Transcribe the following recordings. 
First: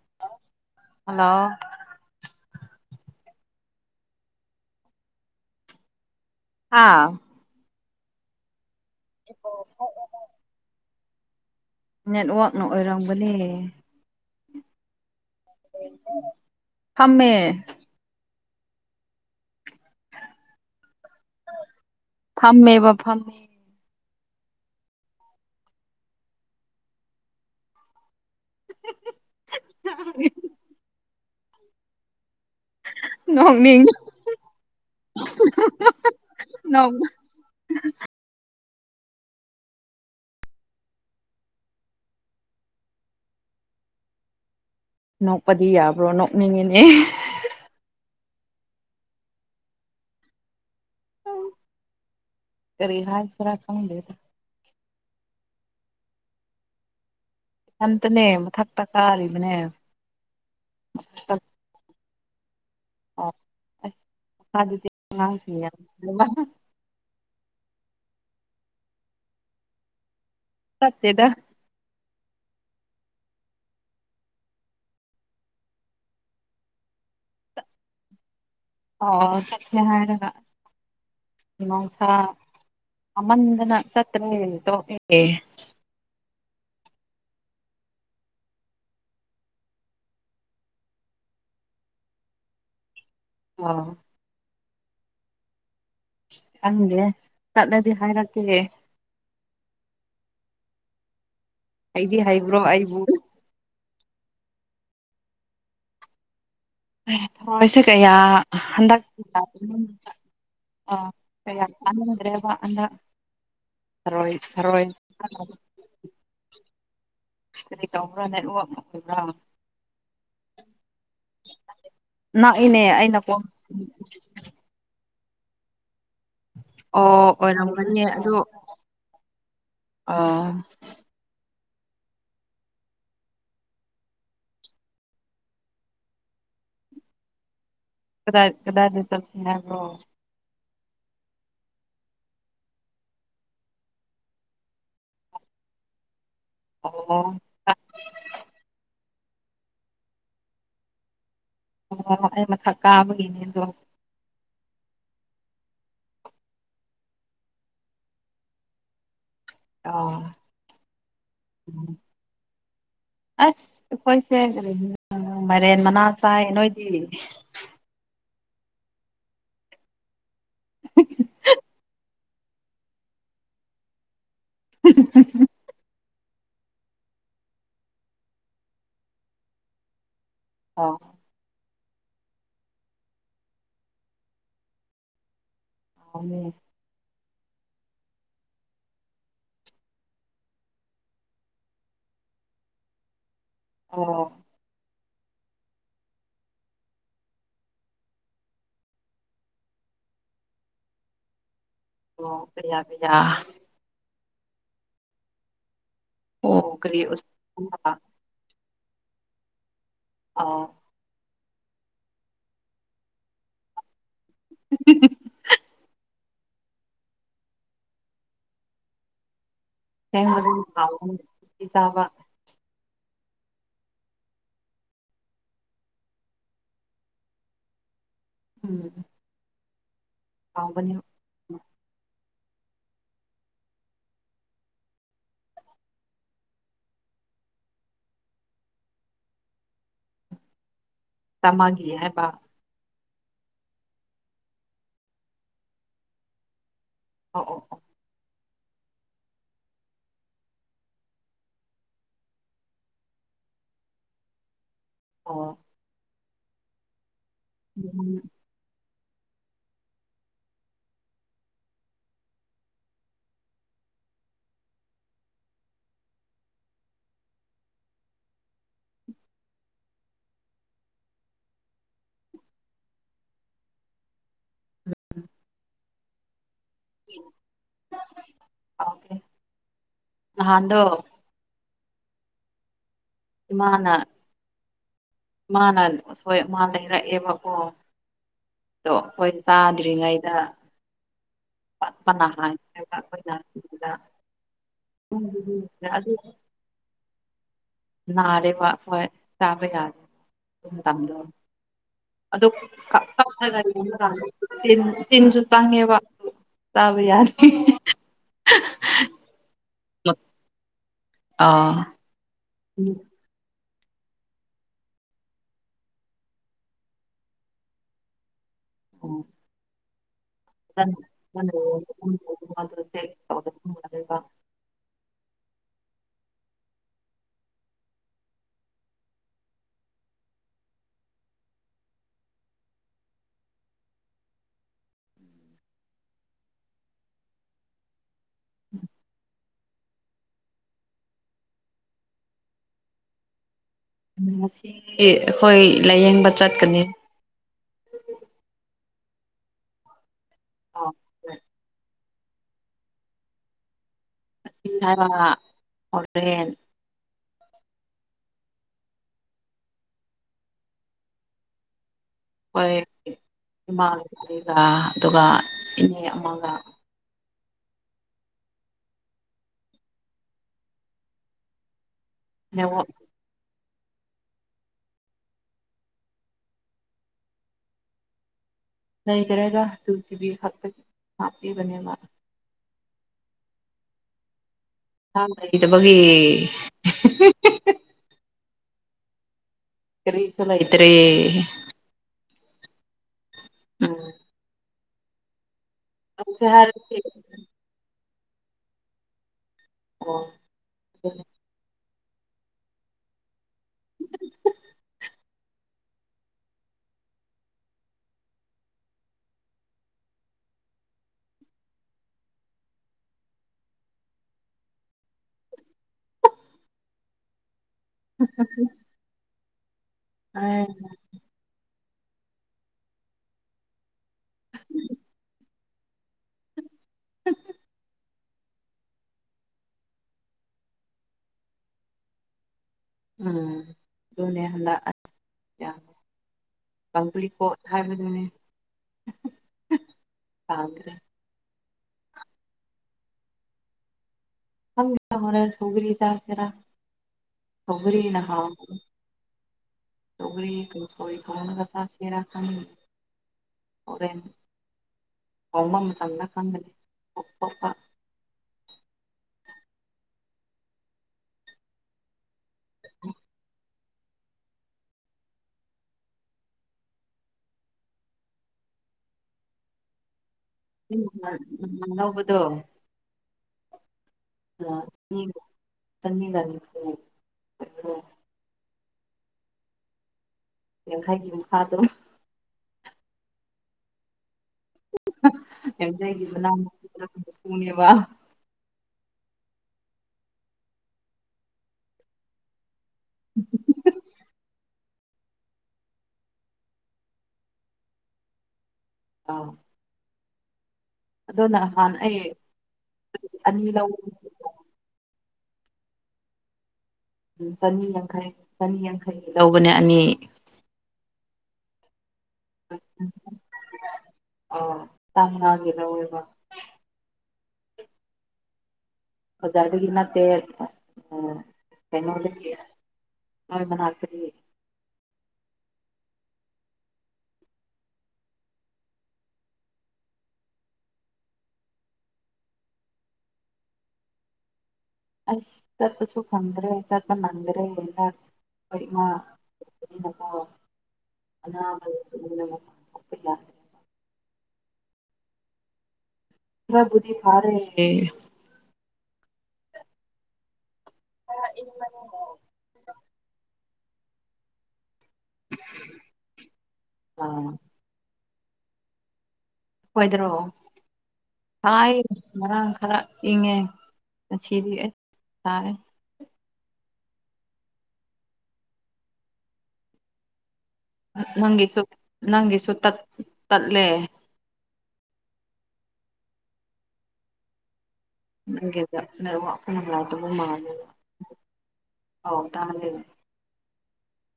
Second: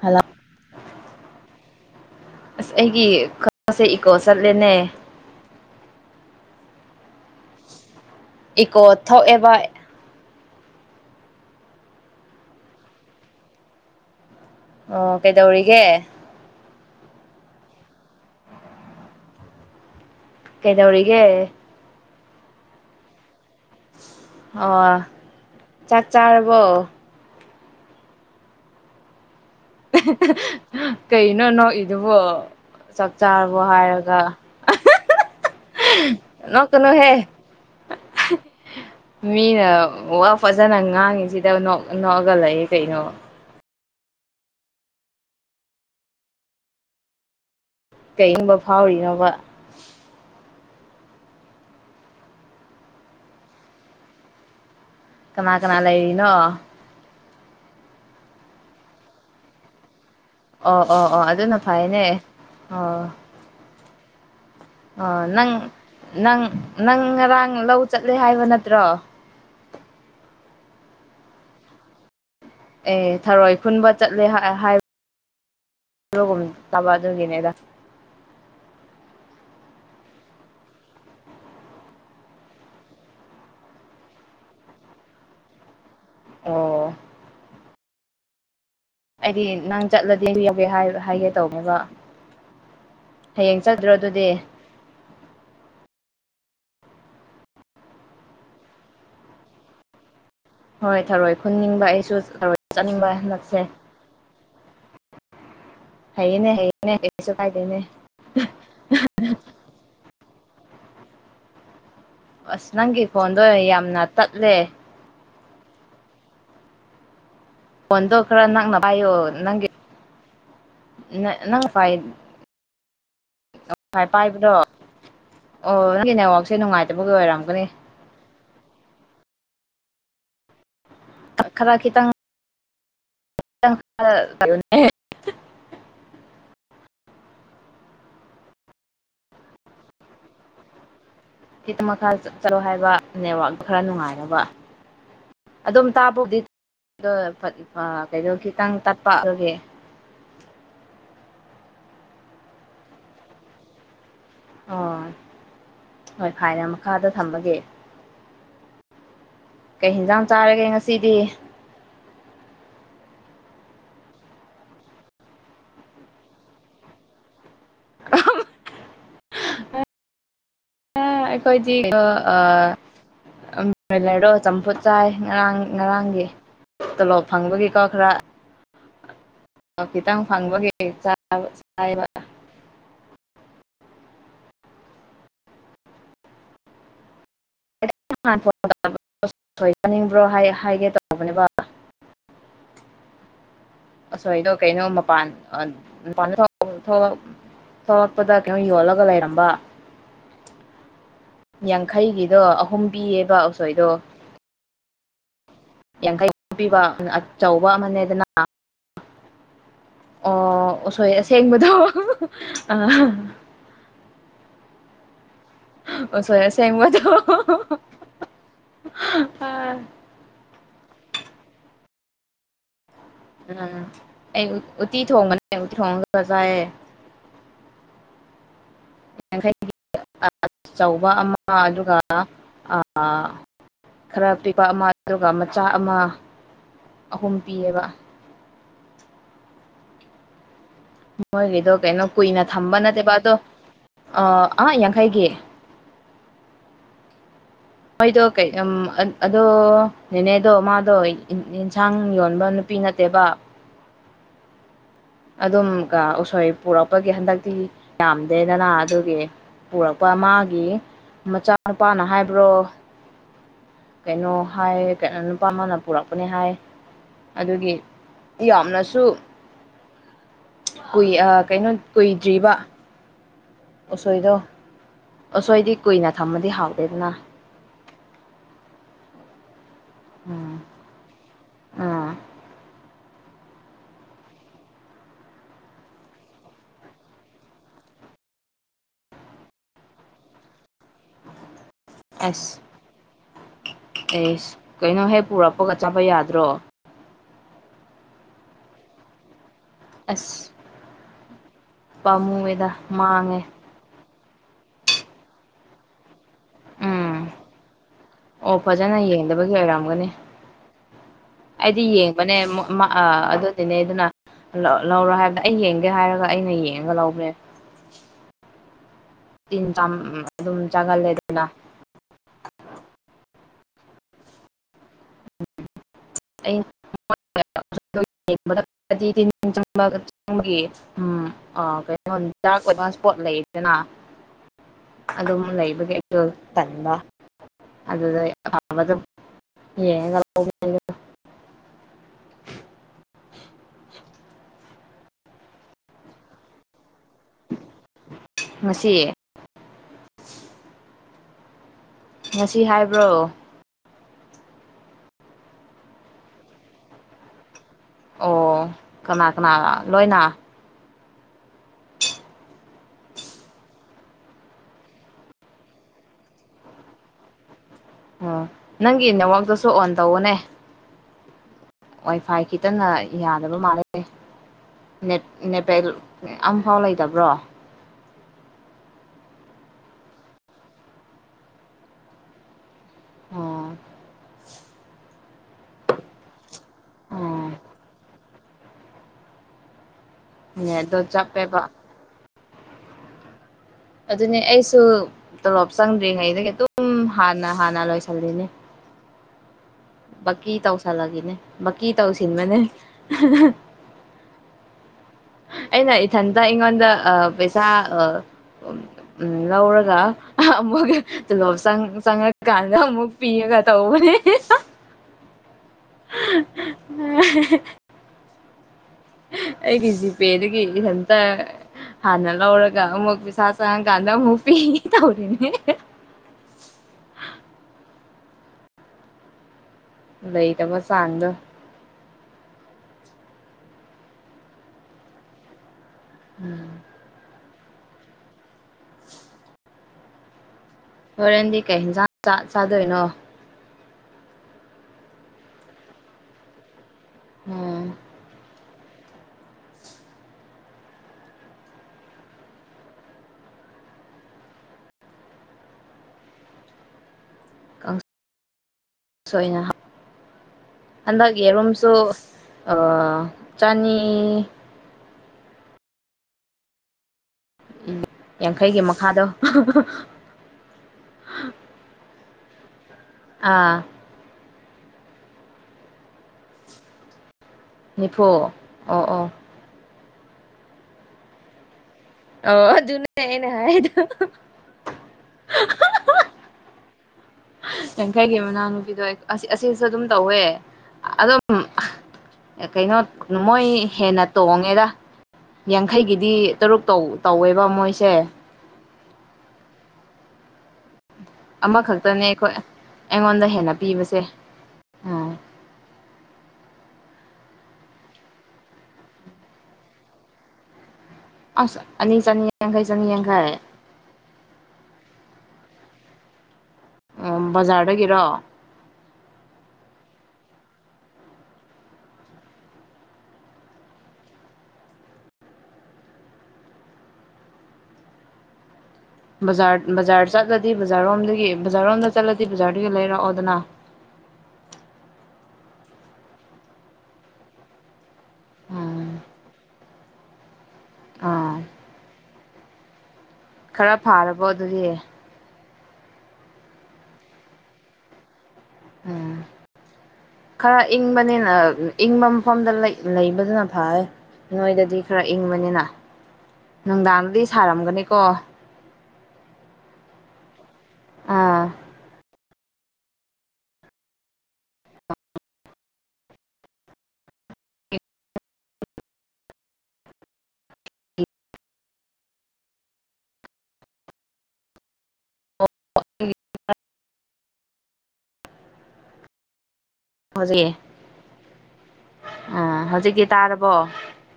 hello hello ꯑꯁ ꯑꯩꯒꯤ ꯈꯁꯦ [unintelligible] eco ꯆꯠꯂꯦꯅꯦ ꯍꯥ ꯏꯀꯣ ꯊꯣꯛꯑꯦꯕ ꯅꯦꯠꯋꯥꯛꯅ ꯑꯣꯏꯔꯝꯒꯅꯤ ꯑꯣ ꯀꯩꯗꯧꯔꯤꯒꯦ ꯐꯝꯃꯦ ꯀꯩꯗꯧꯔꯤꯒꯦ ꯐꯝꯃꯦꯕ ꯐꯝꯃꯦ ꯑꯣ ꯆꯥꯛ ꯆꯥꯔꯕꯣ [unintelligible] ꯀꯩꯅꯣ ꯅꯣꯛꯏꯗꯨꯕꯣ ꯆꯥꯛ ꯆꯥꯔꯕꯣ ꯅꯣꯛꯅꯤꯡ ꯍꯥꯏꯔꯒ ꯅꯣꯛꯒꯅꯨꯍꯦ ꯃꯤꯅ ꯋꯥ ꯐꯖꯅ ꯉꯥꯡꯉꯤꯁꯤꯗ ꯅꯣꯛꯑꯒ ꯂꯩ ꯀꯩꯅꯣ ꯅꯣꯛꯄꯗꯤ ꯌꯥꯕ꯭ꯔꯣ ꯅꯣꯛꯅꯤꯡꯉꯤꯅꯦ ꯀꯔꯤꯒꯨꯝꯕ ꯐꯥꯎꯔꯤꯅꯣꯕ ꯀꯔꯤ ꯍꯥꯢꯁꯤꯔ ꯈꯪꯗꯦꯗ ꯀꯅꯥ ꯀꯅꯥ ꯂꯩꯔꯤꯅꯣ ꯢꯊꯥꯟꯇꯅꯦ ꯃꯊꯛꯇ ꯀꯥꯔꯤꯕꯅꯦ ꯑꯣ ꯑꯣ ꯑꯣ ꯑꯗꯨꯅ ꯐꯩꯅꯦ ꯑꯣ ꯗꯤꯗꯤꯁꯤ ꯑꯣ ꯅꯪ ꯅꯪ [unintelligible] ꯅꯪ ꯉꯔꯥꯡ ꯂꯧ ꯆꯠꯂꯦ ꯍꯥꯏꯕ ꯅꯠꯇ꯭ꯔꯣ ꯆꯠꯇꯦꯗ ꯑꯦ ꯊꯔꯣꯏ ꯈꯨꯟꯕ ꯆꯠꯂꯦ ꯍꯥꯏꯕ ꯑꯗꯨꯒꯨꯝ ꯇꯧꯕ ꯑꯗꯨꯒꯤꯅꯦꯗ ꯑꯣ ꯆꯠꯁꯦ ꯍꯥꯏꯔꯒ [unintelligible] ꯁꯥꯃꯟꯗꯅ ꯆꯠꯇ꯭ꯔꯦ ꯇꯣꯛꯑꯦ ꯑꯣ ꯑꯩꯗꯤ ꯅꯪ ꯆꯠꯂꯗꯤ ꯑꯩꯖꯨ ꯌꯧꯒꯦ ꯍꯥꯏꯒꯦ ꯇꯧꯕꯅꯦꯕ ꯍꯌꯦꯡ ꯑꯣ ꯆꯗ꯭ꯔꯣ ꯑꯗꯨꯗꯤ ꯈꯪꯗꯦ ꯆꯠꯂꯗꯤ ꯍꯥꯏꯔꯛꯀꯦ ꯍꯣꯏ ꯊꯔꯣꯏ ꯈꯨꯟꯅꯤꯡꯕ ꯍꯩꯗꯤ ꯑꯩꯁꯨ ꯍꯩꯕ꯭ꯔꯣ ꯊꯔꯣꯏ ꯑꯩꯕꯨ ꯆꯠꯅꯤꯡꯕ ꯍꯟꯂꯛꯁꯦ ꯍꯩꯌꯦꯅꯦ ꯍꯩ ꯑꯦ [unintelligible] ꯀꯌꯥ ꯍꯟꯗꯛ [unintelligible] ꯑꯥ ꯀꯌꯥ ꯆꯥꯅꯤꯡꯗ꯭ꯔꯦꯕ ꯑꯁ ꯍꯟꯗꯛ ꯅꯪꯒꯤ ꯐꯣꯟꯗꯣ ꯌꯥꯝꯅ ꯊꯔꯣꯏ ꯇꯠꯂꯦ ꯊꯔꯣꯏ [unintelligible] ꯀꯔꯤ ꯐꯟꯗꯣ ꯇꯧꯕ꯭ꯔꯥ ꯈꯔ ꯅꯦꯠꯋꯥꯛ ꯅꯛꯅ ꯚꯥꯏꯌꯣ ꯑꯣꯏꯕ꯭ꯔꯥ ꯅꯪꯒꯤ ꯅꯛꯏꯅꯦ ꯑꯩꯅ ꯀꯣꯜ [inaudible] ꯑꯣ ꯅꯪꯒꯤ ꯅꯦꯋꯥꯛ ꯑꯣ ꯑꯣꯏꯔꯝꯒꯥꯅꯤ ꯑꯗꯣ ꯑꯥ ꯈꯔ ꯈꯤꯇꯪ [unintelligible] ꯀꯗꯥꯏ ꯀꯗꯥꯏꯗꯤ ꯆꯠꯁꯤ ꯍꯥꯏꯕ꯭ꯔꯣ ꯈꯤꯇꯪ ꯃꯈꯥ ꯆꯠꯂꯣ ꯍꯥꯏꯕ ꯅꯦꯠꯋꯥꯛ ꯈꯔ ꯅꯨꯡꯉꯥꯏꯔꯕ ꯑꯗꯨꯝ ꯇꯥꯕꯕꯨꯗꯤ ꯑꯗꯣ ꯑꯣ ꯀꯩꯅꯣ ꯈꯤꯇꯪ ꯇꯠꯄ ꯑꯗꯨꯒꯤ ꯑꯣ ꯑꯩ ꯃꯊꯛ ꯀꯥꯕꯒꯤꯅꯦ ꯑꯗꯣ ꯑꯣ ꯍꯣꯏ ꯐꯥꯏꯅ ꯃꯈꯥꯗ ꯊꯝꯃꯒꯦ [inaudible] ꯀꯩ ꯍꯤꯟꯖꯥꯡ ꯆꯥꯔꯒꯦ ꯉꯁꯤꯗꯤ [unintelligible] ꯑꯁ ꯑꯩꯈꯣꯏꯁꯦ ꯀꯔꯤ ꯃꯥꯏꯔꯦꯟ ꯃꯅꯥ ꯆꯥꯏ ꯅꯣꯏꯗꯤ [unintelligible] ꯑꯥ ꯑꯩꯈꯣꯏꯗꯤ ꯑꯥ ꯑꯥ ꯎꯝ [unintelligible] ꯆꯝꯐꯨꯠ ꯆꯥꯏ ꯉꯔꯥꯡ ꯉꯔꯥꯡꯗꯤ ꯇꯣꯂꯣꯞ ꯐꯪꯕꯒꯤꯀꯣ ꯈꯔ ꯈꯤꯇꯪ ꯐꯪꯕꯒꯤ ꯑꯣ ꯆꯥꯛ [unintelligible] ꯆꯥꯏꯑꯕ ꯍꯥꯎꯅꯦ [unintelligible] ꯆꯥꯅꯤꯡꯕ꯭ꯔꯣ ꯍꯥꯏ ꯍꯥꯏꯒꯦ ꯇꯧꯕꯅꯦꯕ ꯑꯣ ꯑꯁꯣꯏꯗꯣ ꯀꯩꯅꯣ ꯃꯄꯥꯟ ꯑꯟ ꯅꯨꯄꯥꯥꯟꯗ ꯊꯣꯛ ꯊꯣꯛꯂꯛ ꯊꯣꯛꯂꯛꯄꯗ ꯀꯩꯅꯣ ꯌꯣꯜꯂꯒ ꯂꯩꯔꯝꯕ [inaudible] ꯑꯣ ꯌꯥꯡꯈꯩꯒꯤꯗꯣ ꯀꯌꯥ ꯑꯍꯨꯝ ꯀꯌꯥ ꯄꯤꯌꯦꯕ ꯎꯁꯣꯏꯗꯣ ꯌꯥꯡꯈꯩ [unintelligible] ꯑꯣ ꯄꯤꯕ ꯀꯔꯤ ꯑꯆꯧꯕ ꯑꯃꯅꯦꯗꯅ ꯑꯥ ꯑꯣꯁꯣꯏ ꯑꯁꯦꯡꯕꯗꯣ ꯑꯥ [unintelligible] ꯑꯣꯁꯣꯏ ꯑꯁꯦꯡꯕꯗꯣ ꯎꯝ [unintelligible] ꯆꯥꯕ ꯎꯝ ꯑꯩ ꯎꯇꯤ ꯊꯣꯡꯕꯅꯦ ꯎꯇꯤ ꯊꯣꯡꯉꯒ ꯆꯥꯏꯌꯦ ꯎꯝ ꯌꯥꯡꯈꯩꯒꯤ ꯍꯥꯎꯕꯅꯤ ꯑꯆꯧꯕ ꯑꯃ ꯑꯗꯨꯒ ꯑꯥ ꯈꯔ ꯄꯤꯛꯄ ꯑꯃ ꯑꯗꯨꯒ ꯃꯆꯥ ꯑꯃ ꯑꯍꯨꯝ ꯄꯤꯌꯦꯕ ꯃꯣꯏꯒꯤꯗꯣ ꯆꯥꯝꯃꯒꯤ ꯀꯩꯅꯣ ꯍꯥꯏꯕ ꯀꯨꯏꯅ ꯊꯝꯕ ꯅꯠꯇꯦꯕ ꯑꯗꯣ ꯑꯥ ꯌꯥꯡꯈꯩꯒꯤ ꯑꯣ ꯑꯣ ꯑꯣ ꯑꯩꯗꯣ ꯀꯩꯅꯣ ꯎꯝ ꯑꯗꯣ ꯅꯦꯅꯦꯗꯣ ꯃꯥꯗꯣ ꯌꯦꯟꯁꯥꯡ ꯌꯣꯟꯕ ꯄꯤ ꯅꯠꯇꯦꯕ ꯑꯣ ꯑꯗꯨꯝꯒ ꯎꯁꯣꯏ ꯄꯨꯔꯛꯄꯒꯤ ꯍꯟꯗꯛꯇꯤ ꯎꯝ ꯄꯥꯝꯗꯦ ꯅꯅꯥ ꯑꯗꯨꯒꯤ ꯄꯨꯔꯛꯄ ꯃꯥꯒꯤ ꯃꯆꯥꯅꯨꯄꯥꯅ ꯍꯥꯏꯕ꯭ꯔꯣ ꯀꯩꯅꯣ ꯍꯥꯏ ꯅꯨꯄꯥ ꯑꯃꯅ ꯄꯨꯔꯛꯄꯅꯦ ꯍꯥꯏ ꯑꯗꯨꯒꯤ ꯌꯥꯝꯅꯁꯨ ꯀꯨꯏ ꯑꯥ ꯀꯩꯅꯣ ꯀꯨꯏꯗ꯭ꯔꯤꯕ ꯎꯁꯣꯏꯗꯣ ꯑꯁꯣꯏꯗꯤ ꯀꯨꯏꯅ ꯊꯝꯃꯗꯤ ꯍꯥꯎꯇꯦꯗꯅ [unintelligible] ꯎꯝ ꯅꯍꯥꯟꯗꯣ ꯑꯥ ꯏꯃꯥꯅ ꯏꯃꯥꯅ ꯑꯁꯣꯏ ꯃꯥ ꯂꯩꯔꯛꯑꯦꯕꯀꯣ ꯑꯗꯣ ꯑꯩꯈꯣꯏ ꯆꯥꯗ꯭ꯔꯤꯉꯩꯗ ꯀꯥꯅ ꯀꯥꯅ ꯑꯁ [unintelligible] ꯑꯩꯈꯣꯏꯅ ꯑꯦꯁ ꯀꯩꯅꯣ ꯍꯦꯛ ꯄꯨꯔꯛꯄꯒ ꯆꯥꯕ ꯑꯗꯨ ꯌꯥꯗ꯭ꯔꯣ ꯅꯔꯦꯕ ꯑꯩꯈꯣꯏ ꯆꯥꯕ ꯌꯥꯗꯦ ꯑꯁ ꯃꯇꯝꯗꯣ ꯄꯥꯝꯃꯨꯑꯦꯗ ꯃꯥꯡꯉꯦ [unintelligible] ꯇꯤꯟ ꯇꯤꯟꯁꯨ ꯆꯪꯉꯦꯕ ꯆꯥꯕ ꯎꯝ ꯌꯥꯗꯦ ꯑꯣ ꯐꯖꯅ ꯌꯦꯡꯗꯕꯒꯤ ꯑꯣꯏꯔꯝꯒꯅꯤ ꯑꯥ ꯑꯩꯗꯤ ꯌꯦꯡꯕꯅꯦ ꯑꯥ ꯃꯥ ꯑꯗꯨ [unintelligible] ꯂꯧꯔꯣ ꯍꯥꯏꯕꯗ ꯑꯩ ꯌꯦꯡꯒꯦ ꯍꯥꯏꯔꯒ ꯑꯩꯅ ꯌꯦꯡꯉꯒ ꯂꯧꯕꯅꯦ ꯎꯝ ꯇꯤꯟ ꯆꯝ ꯎꯝ ꯑꯗꯨꯝ ꯆꯥꯒꯜꯂꯦ ꯑꯗꯨꯅ [unintelligible] [inaudible] ꯑꯩ [inaudible] [inaudible] [inaudible] ꯇꯤꯟ ꯆꯪꯕꯒ ꯆꯪꯕꯒꯤ ꯎꯝ ꯑꯥ ꯀꯩꯅꯣ ꯗꯥꯔꯛ ꯑꯣꯏꯕ ꯏꯁꯄꯣꯠ ꯂꯩꯌꯦꯗꯅ ꯑꯗꯨꯝ ꯂꯩꯕꯒꯤ ꯑꯩꯗꯣ ꯇꯟꯕ ꯑꯗꯨꯗ ꯑꯐꯕꯗꯨ ꯌꯦꯡꯉꯒꯥ ꯉꯁꯤ ꯑꯩꯈꯣꯏ ꯂꯥꯏꯌꯦꯡꯕ ꯆꯠꯀꯅꯤ ꯉꯁꯤ ꯑꯣ ꯉꯁꯤ ꯍꯥꯏꯕ꯭ꯔꯣ [unintelligible] ꯍꯥꯏꯕ ꯍꯣꯔꯦꯜ ꯑꯣ ꯀꯅꯥ ꯀꯅꯥ ꯂꯣꯏꯅ ꯍꯣꯏ ꯏꯃꯥ [inaudible] ꯑꯗꯨꯒ ꯏꯅꯦ ꯑꯃꯒ ꯑꯣ ꯅꯪꯒꯤ ꯅꯦꯠꯋꯔꯇꯨꯁꯨ ꯑꯣꯟ ꯇꯧꯋꯣꯅꯦ ꯋꯥꯏꯐꯥꯏ ꯈꯤꯇꯪ ꯅꯦꯠꯋꯥꯛ ꯍꯥꯏ ꯌꯥꯗꯕ ꯃꯥꯜꯂꯦ ꯅꯦꯠ ꯅꯦꯠꯄꯦꯛ ꯑꯃꯝꯐꯥꯎ ꯂꯩꯇꯕ꯭ꯔꯣ ꯂꯩꯇ꯭ꯔꯦꯗ ꯇꯨꯖꯤꯕꯤ ꯈꯛꯇꯒꯤ ꯍꯥꯞꯄꯤꯕꯅꯦꯕ ꯑꯣ [unintelligible] ꯑꯣ ꯂꯩꯇꯕꯒꯤ ꯀꯔꯤꯁꯨ ꯂꯩꯇꯔꯦ ꯅꯦꯠꯇꯣ ꯆꯞꯄꯦꯕ ꯎꯝ ꯑꯗꯨꯅꯦ ꯑꯩꯁꯨ ꯇꯣꯂꯣꯞ ꯇꯧꯁꯦ ꯆꯪꯗ꯭ꯔꯤꯉꯩꯗꯒꯤ ꯑꯗꯨꯝ ꯍꯥꯏꯔꯗꯤ ꯍꯥꯟꯅ ꯍꯥꯟꯅ ꯂꯣꯏꯁꯤꯜꯂꯤꯅꯦ ꯑꯣ ꯕꯛꯀꯤ ꯑꯗꯨꯅꯦ ꯇꯧꯁꯜꯂꯒꯦꯅꯦ ꯕꯀꯤ ꯇꯧꯁꯤꯟꯕꯅꯦ [inaudible] ꯑꯩꯅ ꯏꯊꯟꯇ ꯑꯩꯉꯣꯟꯗ ꯑ ꯄꯩꯁꯥ ꯑ [inaudible] ꯂꯧꯔꯒ ꯑꯃꯨꯛ ꯇꯣꯂꯣꯞ ꯆꯪ ꯆꯪꯉꯛꯀꯥꯟꯗ ꯑꯃꯨꯛ ꯄꯤꯔꯒ ꯇꯧꯕꯅꯦ [unintelligible] [unintelligible] [unintelligible] ꯑꯩꯒꯤ ꯖꯤꯄꯦꯗꯒꯤ ꯏꯊꯟꯇ ꯍꯥꯟꯅ ꯂꯧꯔꯒ ꯑꯃꯨꯛ ꯄꯩꯁꯥ ꯆꯡꯀꯥꯟꯗ ꯑꯃꯨꯛ ꯄꯤꯒꯦ ꯇꯧꯔꯤꯅꯦ [unintelligible] ꯂꯩꯇꯕ ꯆꯥꯡꯗꯣ ꯎꯝ ꯑꯗꯨꯅꯦ ꯍꯟꯗꯛ ꯎꯝ [unintelligible] ꯀꯣꯠ ꯍꯥꯏꯕꯗꯨꯅꯤ [unintelligible] ꯍꯣꯔꯦꯟꯗꯤ ꯀꯩ ꯌꯦꯟꯖꯥꯡ ꯆꯥ ꯆꯥꯗꯣꯏꯅꯣ ꯈꯪꯗꯦꯗ ꯍꯣꯔꯦꯟ ꯁꯧꯒ꯭꯭ꯔꯤ ꯆꯥꯁꯤꯔ ꯎꯝ ꯁꯧꯒ꯭ꯔꯤꯅ ꯍꯥꯎꯒꯅꯤ ꯁꯧꯒ꯭ꯔꯤ ꯀꯡꯁꯣꯏ ꯊꯣꯡꯉꯒ ꯆꯥꯁꯤꯔꯥ ꯈꯪꯗꯦ ꯍꯣꯔꯦꯟ ꯊꯣꯡꯕ ꯃꯇꯝꯗ ꯈꯪꯒꯅꯤ ꯊꯣꯛ ꯊꯣꯛꯄꯥ ꯁꯣꯏꯅ ꯍꯟꯗꯛ ꯌꯦꯔꯨꯝꯁꯨ [unintelligible] ꯆꯥꯅꯤ ꯌꯥꯡꯈꯩꯒꯤ ꯃꯈꯥꯗꯣ ꯎꯝ ꯎꯝ ꯂꯧꯕꯗꯣ ꯑꯥ ꯑ ꯆꯅꯤꯒꯅꯤ ꯅꯤꯐꯨ ꯑꯣ ꯑꯣꯥ ꯌꯥꯡꯈꯩꯒꯤ ꯃꯈꯥ ꯗꯣ ꯑꯣ ꯑꯗꯨꯅꯦ ꯑꯩꯅ ꯍꯥꯏꯗꯣ [unintelligible] ꯌꯥꯡꯈꯩꯒꯤ ꯃꯅꯥꯎ ꯅꯨꯄꯤꯗꯣ ꯑꯁꯤ ꯑꯁꯤꯁꯨ ꯑꯗꯨꯝ ꯇꯧꯋꯦ ꯑꯗꯨꯝ ꯀꯩꯅꯣ ꯃꯣꯏ ꯍꯦꯟꯅ ꯇꯣꯡꯉꯦꯗ ꯌꯥꯡꯈꯩꯒꯤꯗꯤ ꯇꯔꯨꯛ ꯇꯧꯋꯦꯕ ꯃꯣꯏꯁꯦ ꯑꯥ ꯑꯗꯣ ꯅꯍꯥꯟ ꯑꯩ ꯑꯃꯈꯛꯇꯅꯦ ꯑꯩꯈꯣꯏ ꯑꯩꯉꯣꯟꯗ ꯑꯅꯤ ꯍꯦꯟꯅ ꯂꯧꯕꯅꯦ ꯄꯤꯕꯁꯦ ꯎꯝ ꯆꯅꯤ ꯌꯥꯡꯈꯩ ꯆꯅꯤ ꯌꯥꯡꯈꯩꯒꯤ ꯂꯧꯕꯅꯦ ꯑꯅꯤ ꯑꯁ ꯑꯅꯤ ꯆꯅꯤ ꯌꯥꯡꯈꯩ ꯆꯅꯤ ꯌꯥꯡꯈꯩ ꯑ ꯇꯝꯉꯥꯒꯤ ꯂꯧꯋꯕ ꯑꯣ ꯕꯖꯥꯔꯗꯒꯤꯔꯣ ꯕꯖ꯭ꯔꯗꯒꯤ ꯅꯠꯇꯦ ꯎꯝ ꯀꯩꯅꯣꯗꯒꯤ ꯅꯣꯏ ꯃꯅꯥꯛꯇꯒꯤ ꯕꯖꯥꯔ ꯕꯖꯥꯔ ꯆꯠꯂꯗꯤ ꯕꯖꯥꯔꯣꯝꯗꯒꯤ ꯕꯖꯥꯔꯣꯝꯗ ꯆꯠꯂꯗꯤ ꯕꯖꯥꯔꯗꯒꯤ ꯂꯩꯔꯛꯑꯣꯗꯅ ꯑꯁ ꯆꯠꯄꯁꯨ ꯐꯪꯗ꯭ꯔꯦ ꯆꯠꯄ ꯅꯪꯗ꯭ꯔꯦ ꯍꯣꯏ ꯎꯝ ꯏꯃ ꯑꯗꯨꯅꯀꯣ ꯑꯥ ꯑꯅꯥꯕꯅ [unintelligible] ꯈꯔ ꯐꯥꯔꯕꯣ ꯑꯗꯨꯗꯤ ꯈꯔꯕꯨꯗꯤ ꯐꯥꯔꯦꯌꯦ ꯎꯝ ꯈꯔ ꯈꯔ ꯏꯪꯕꯅꯤꯅ ꯏꯪꯕꯅꯤꯅ ꯏꯪꯕ ꯃꯐꯝꯗ ꯂꯩ ꯂꯩꯕꯗꯨꯅ ꯐꯔꯦ ꯅꯣꯏꯗꯗꯤ ꯈꯔ ꯏꯪꯕꯅꯤꯅ ꯑ ꯅꯨꯡꯗꯥꯡꯗꯗꯤ ꯁꯥꯔꯝꯒꯅꯤꯀꯣ ꯑꯩꯈꯣꯢꯗꯔꯣ ꯑꯥ ꯍꯥꯢ ꯃꯔꯥꯡ ꯈꯔ ꯏꯪꯉꯦ ꯉꯁꯤꯗꯤ ꯑꯩꯁ ꯁꯥꯔꯦ ꯅꯪꯒꯤꯁꯨ ꯅꯪꯒꯤꯁꯨ ꯇꯠ ꯇꯠꯂꯦ [unintelligible] ꯅꯦ ꯑꯗꯨꯔ ꯐ [unintelligible] ꯍꯧꯖꯤꯛ ꯑꯧ ꯎꯝ ꯇꯥꯔꯦ ꯍꯧꯖꯤꯛꯛꯇꯤ ꯇꯥꯔꯕꯣ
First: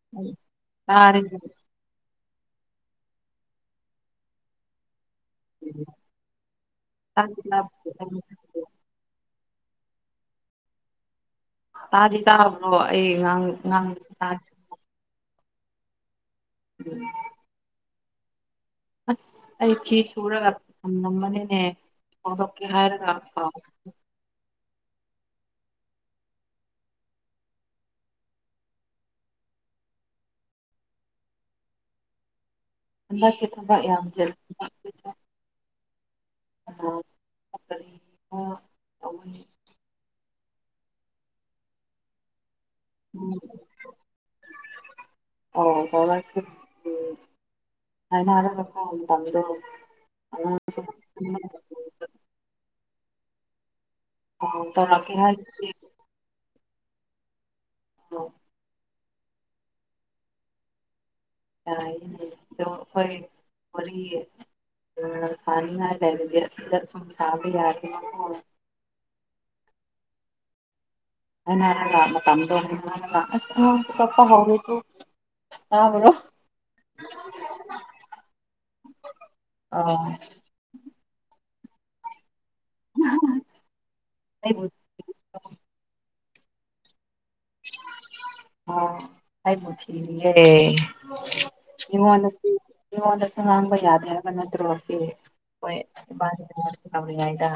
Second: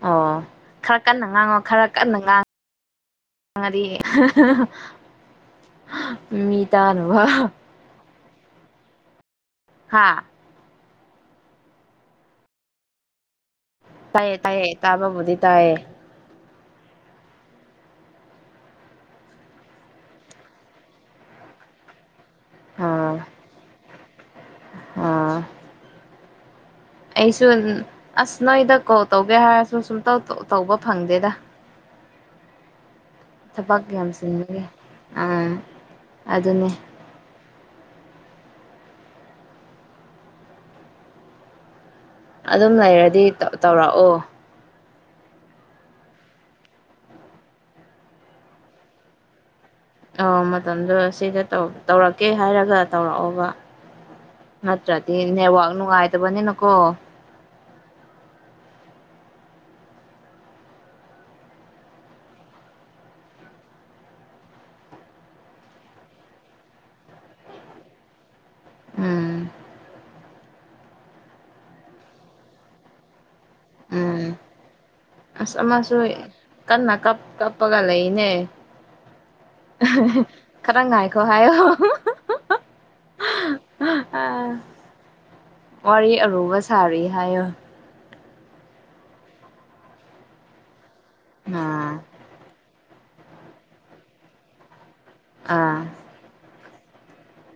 ꯑꯣ ꯈꯔ ꯇꯥꯔꯦ ꯀꯟꯅ ꯉꯥꯡꯉꯣ ꯈꯔ ꯀꯟꯅ ꯉꯥꯡ ꯃꯗꯤ ꯃꯤ ꯇꯥꯅꯕ ꯎꯝ [inaudible] ꯍꯥꯥ ꯇꯥꯗꯤ ꯇꯥꯕ꯭ꯔꯣ ꯑꯩ ꯉꯥꯡ ꯉꯥꯡ ꯇꯥꯏꯌꯦ ꯇꯥꯢꯌꯦ ꯇꯥꯕꯕꯨꯗꯤ ꯇꯥꯢꯌꯦ ꯎꯝ ꯑꯁ ꯑꯩ ꯐꯤ ꯁꯨꯔꯒ ꯊꯝꯂꯝꯕꯅꯤꯅꯦ ꯐꯥꯎꯗꯣꯛꯀꯦ ꯍꯥꯏꯔꯒ ꯀꯥꯎ ꯑꯝ ꯑꯩꯁꯨ ꯑꯁ ꯅꯣꯏꯗ ꯀꯣꯜ ꯇꯧꯒꯦ ꯍꯥꯏꯔꯁꯨ ꯁꯨꯝ ꯇꯧꯕ ꯐꯪꯗꯦꯗ ꯍꯟꯗꯀꯤ [unintelligible] ꯊꯕꯛ ꯌꯥꯝ ꯑꯥ ꯑꯗꯨꯅꯦ ꯁꯈꯔꯤ ꯇꯏ [inaudible] ꯑꯗꯨꯝ ꯂꯩꯔꯗꯤ ꯇꯧꯔꯛꯑꯣ ꯑꯣ ꯇꯧꯔꯛꯒꯦ ꯍꯥꯏꯔꯒꯣ ꯃꯇꯝꯗꯣ ꯑ ꯃꯇꯝꯗꯣ ꯁꯤꯗ ꯇꯧꯔꯛꯀꯦ ꯍꯥꯏꯔꯒ ꯇꯧꯔꯛꯑꯣꯕ ꯑꯧ ꯇꯧꯔꯛꯀꯦ ꯅꯠꯇ꯭ꯔꯗꯤ ꯍꯥꯏꯁꯤ ꯅ‌ꯦꯠꯋꯥꯛ ꯅꯨꯉꯥꯏꯇꯕꯅꯤꯅ ꯀꯣ ꯑꯣ ꯌꯥꯅꯦꯗꯣ ꯑꯩꯈꯣꯏ ꯃ [unintelligible] ꯁꯥꯅꯣꯡꯉꯥꯢ ꯂꯩꯔꯗꯤ ꯁꯤꯗ ꯑꯗꯨꯝ ꯁꯥꯕ ꯌꯥꯢꯗꯅꯒꯣ ꯎꯝ ꯑꯩꯅ ꯂꯥꯛ [unintelligible] ꯎꯝ ꯃꯇꯝꯗꯣꯄ ꯍꯧꯎ ꯑꯁ ꯑꯃꯁꯨ ꯀꯟꯅ ꯀꯞ ꯀꯞꯄꯒ ꯂꯩꯅꯦ ꯑꯧ ꯈꯔ ꯉꯥꯏꯈꯣ ꯍꯥꯏꯌꯣ ꯑꯩꯕꯨ ꯋꯥꯔꯤ ꯑꯔꯨꯕ ꯁꯥꯔꯤ ꯍꯥꯏꯌꯣ ꯑꯣ ꯑꯩꯕꯨ ꯊꯤꯔꯤꯌꯦ ꯑꯥ ꯃꯤꯉꯣꯟꯗꯁꯨ ꯃꯤꯉꯣꯟꯗꯁꯨ ꯉꯥꯡꯕ ꯌꯥꯗꯦ ꯍꯥꯏꯕ ꯅꯠꯇ꯭ꯔꯣꯁꯦ [inaudible] ꯑꯥ ꯍꯣꯏꯅꯤ ꯌꯥꯗ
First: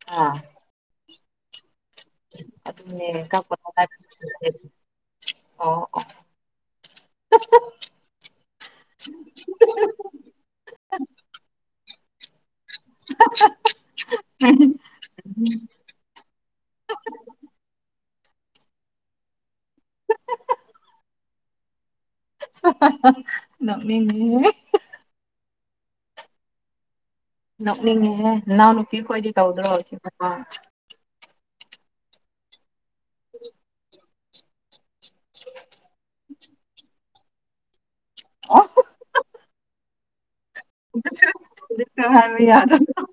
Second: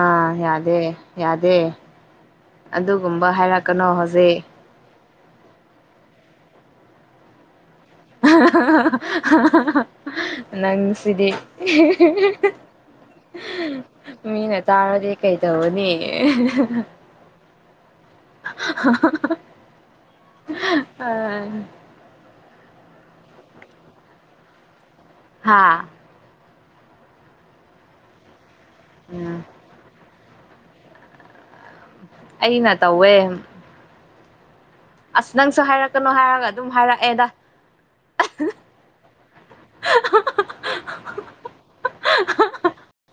ꯑꯥ ꯌꯥꯗꯦ ꯌꯥꯗꯦ ꯑꯗꯨꯅꯦ ꯑꯗꯨꯒꯨꯝꯕ ꯍꯥꯏꯔꯛꯀꯅꯣ ꯍꯧꯖꯤꯛ ꯑ‌ꯣ ꯑꯣ ꯅꯪꯁꯤꯗꯤ ꯃꯤꯅ ꯇꯥꯔꯗꯤ ꯀꯩꯗꯧꯔꯨꯅꯤ [unintelligible] ꯑ [unintelligible] ꯅ‌ꯣꯛꯅꯤꯡꯉꯦꯍꯦ ꯍꯥꯥ ꯅꯣꯛꯅꯤꯡꯉꯦꯍꯦ ꯅꯅꯥꯎ ꯅꯨꯄꯤ ꯈꯣꯏꯗꯤ ꯎꯝ ꯇꯧꯗ꯭ꯔꯣ ꯁꯤꯕꯣ ꯑꯩꯅ ꯇꯧꯋꯦ ꯑꯁ ꯅꯪꯁꯨ ꯍꯥꯏꯔꯛꯀꯅꯣ ꯍꯥꯏꯔꯒ ꯑꯗꯨꯝ ꯍꯥꯏꯔꯛꯑꯦꯗ ꯑꯣ ꯀ ꯍꯥꯏ ꯌꯥꯗꯕꯔ‌ꯣ [unintelligible]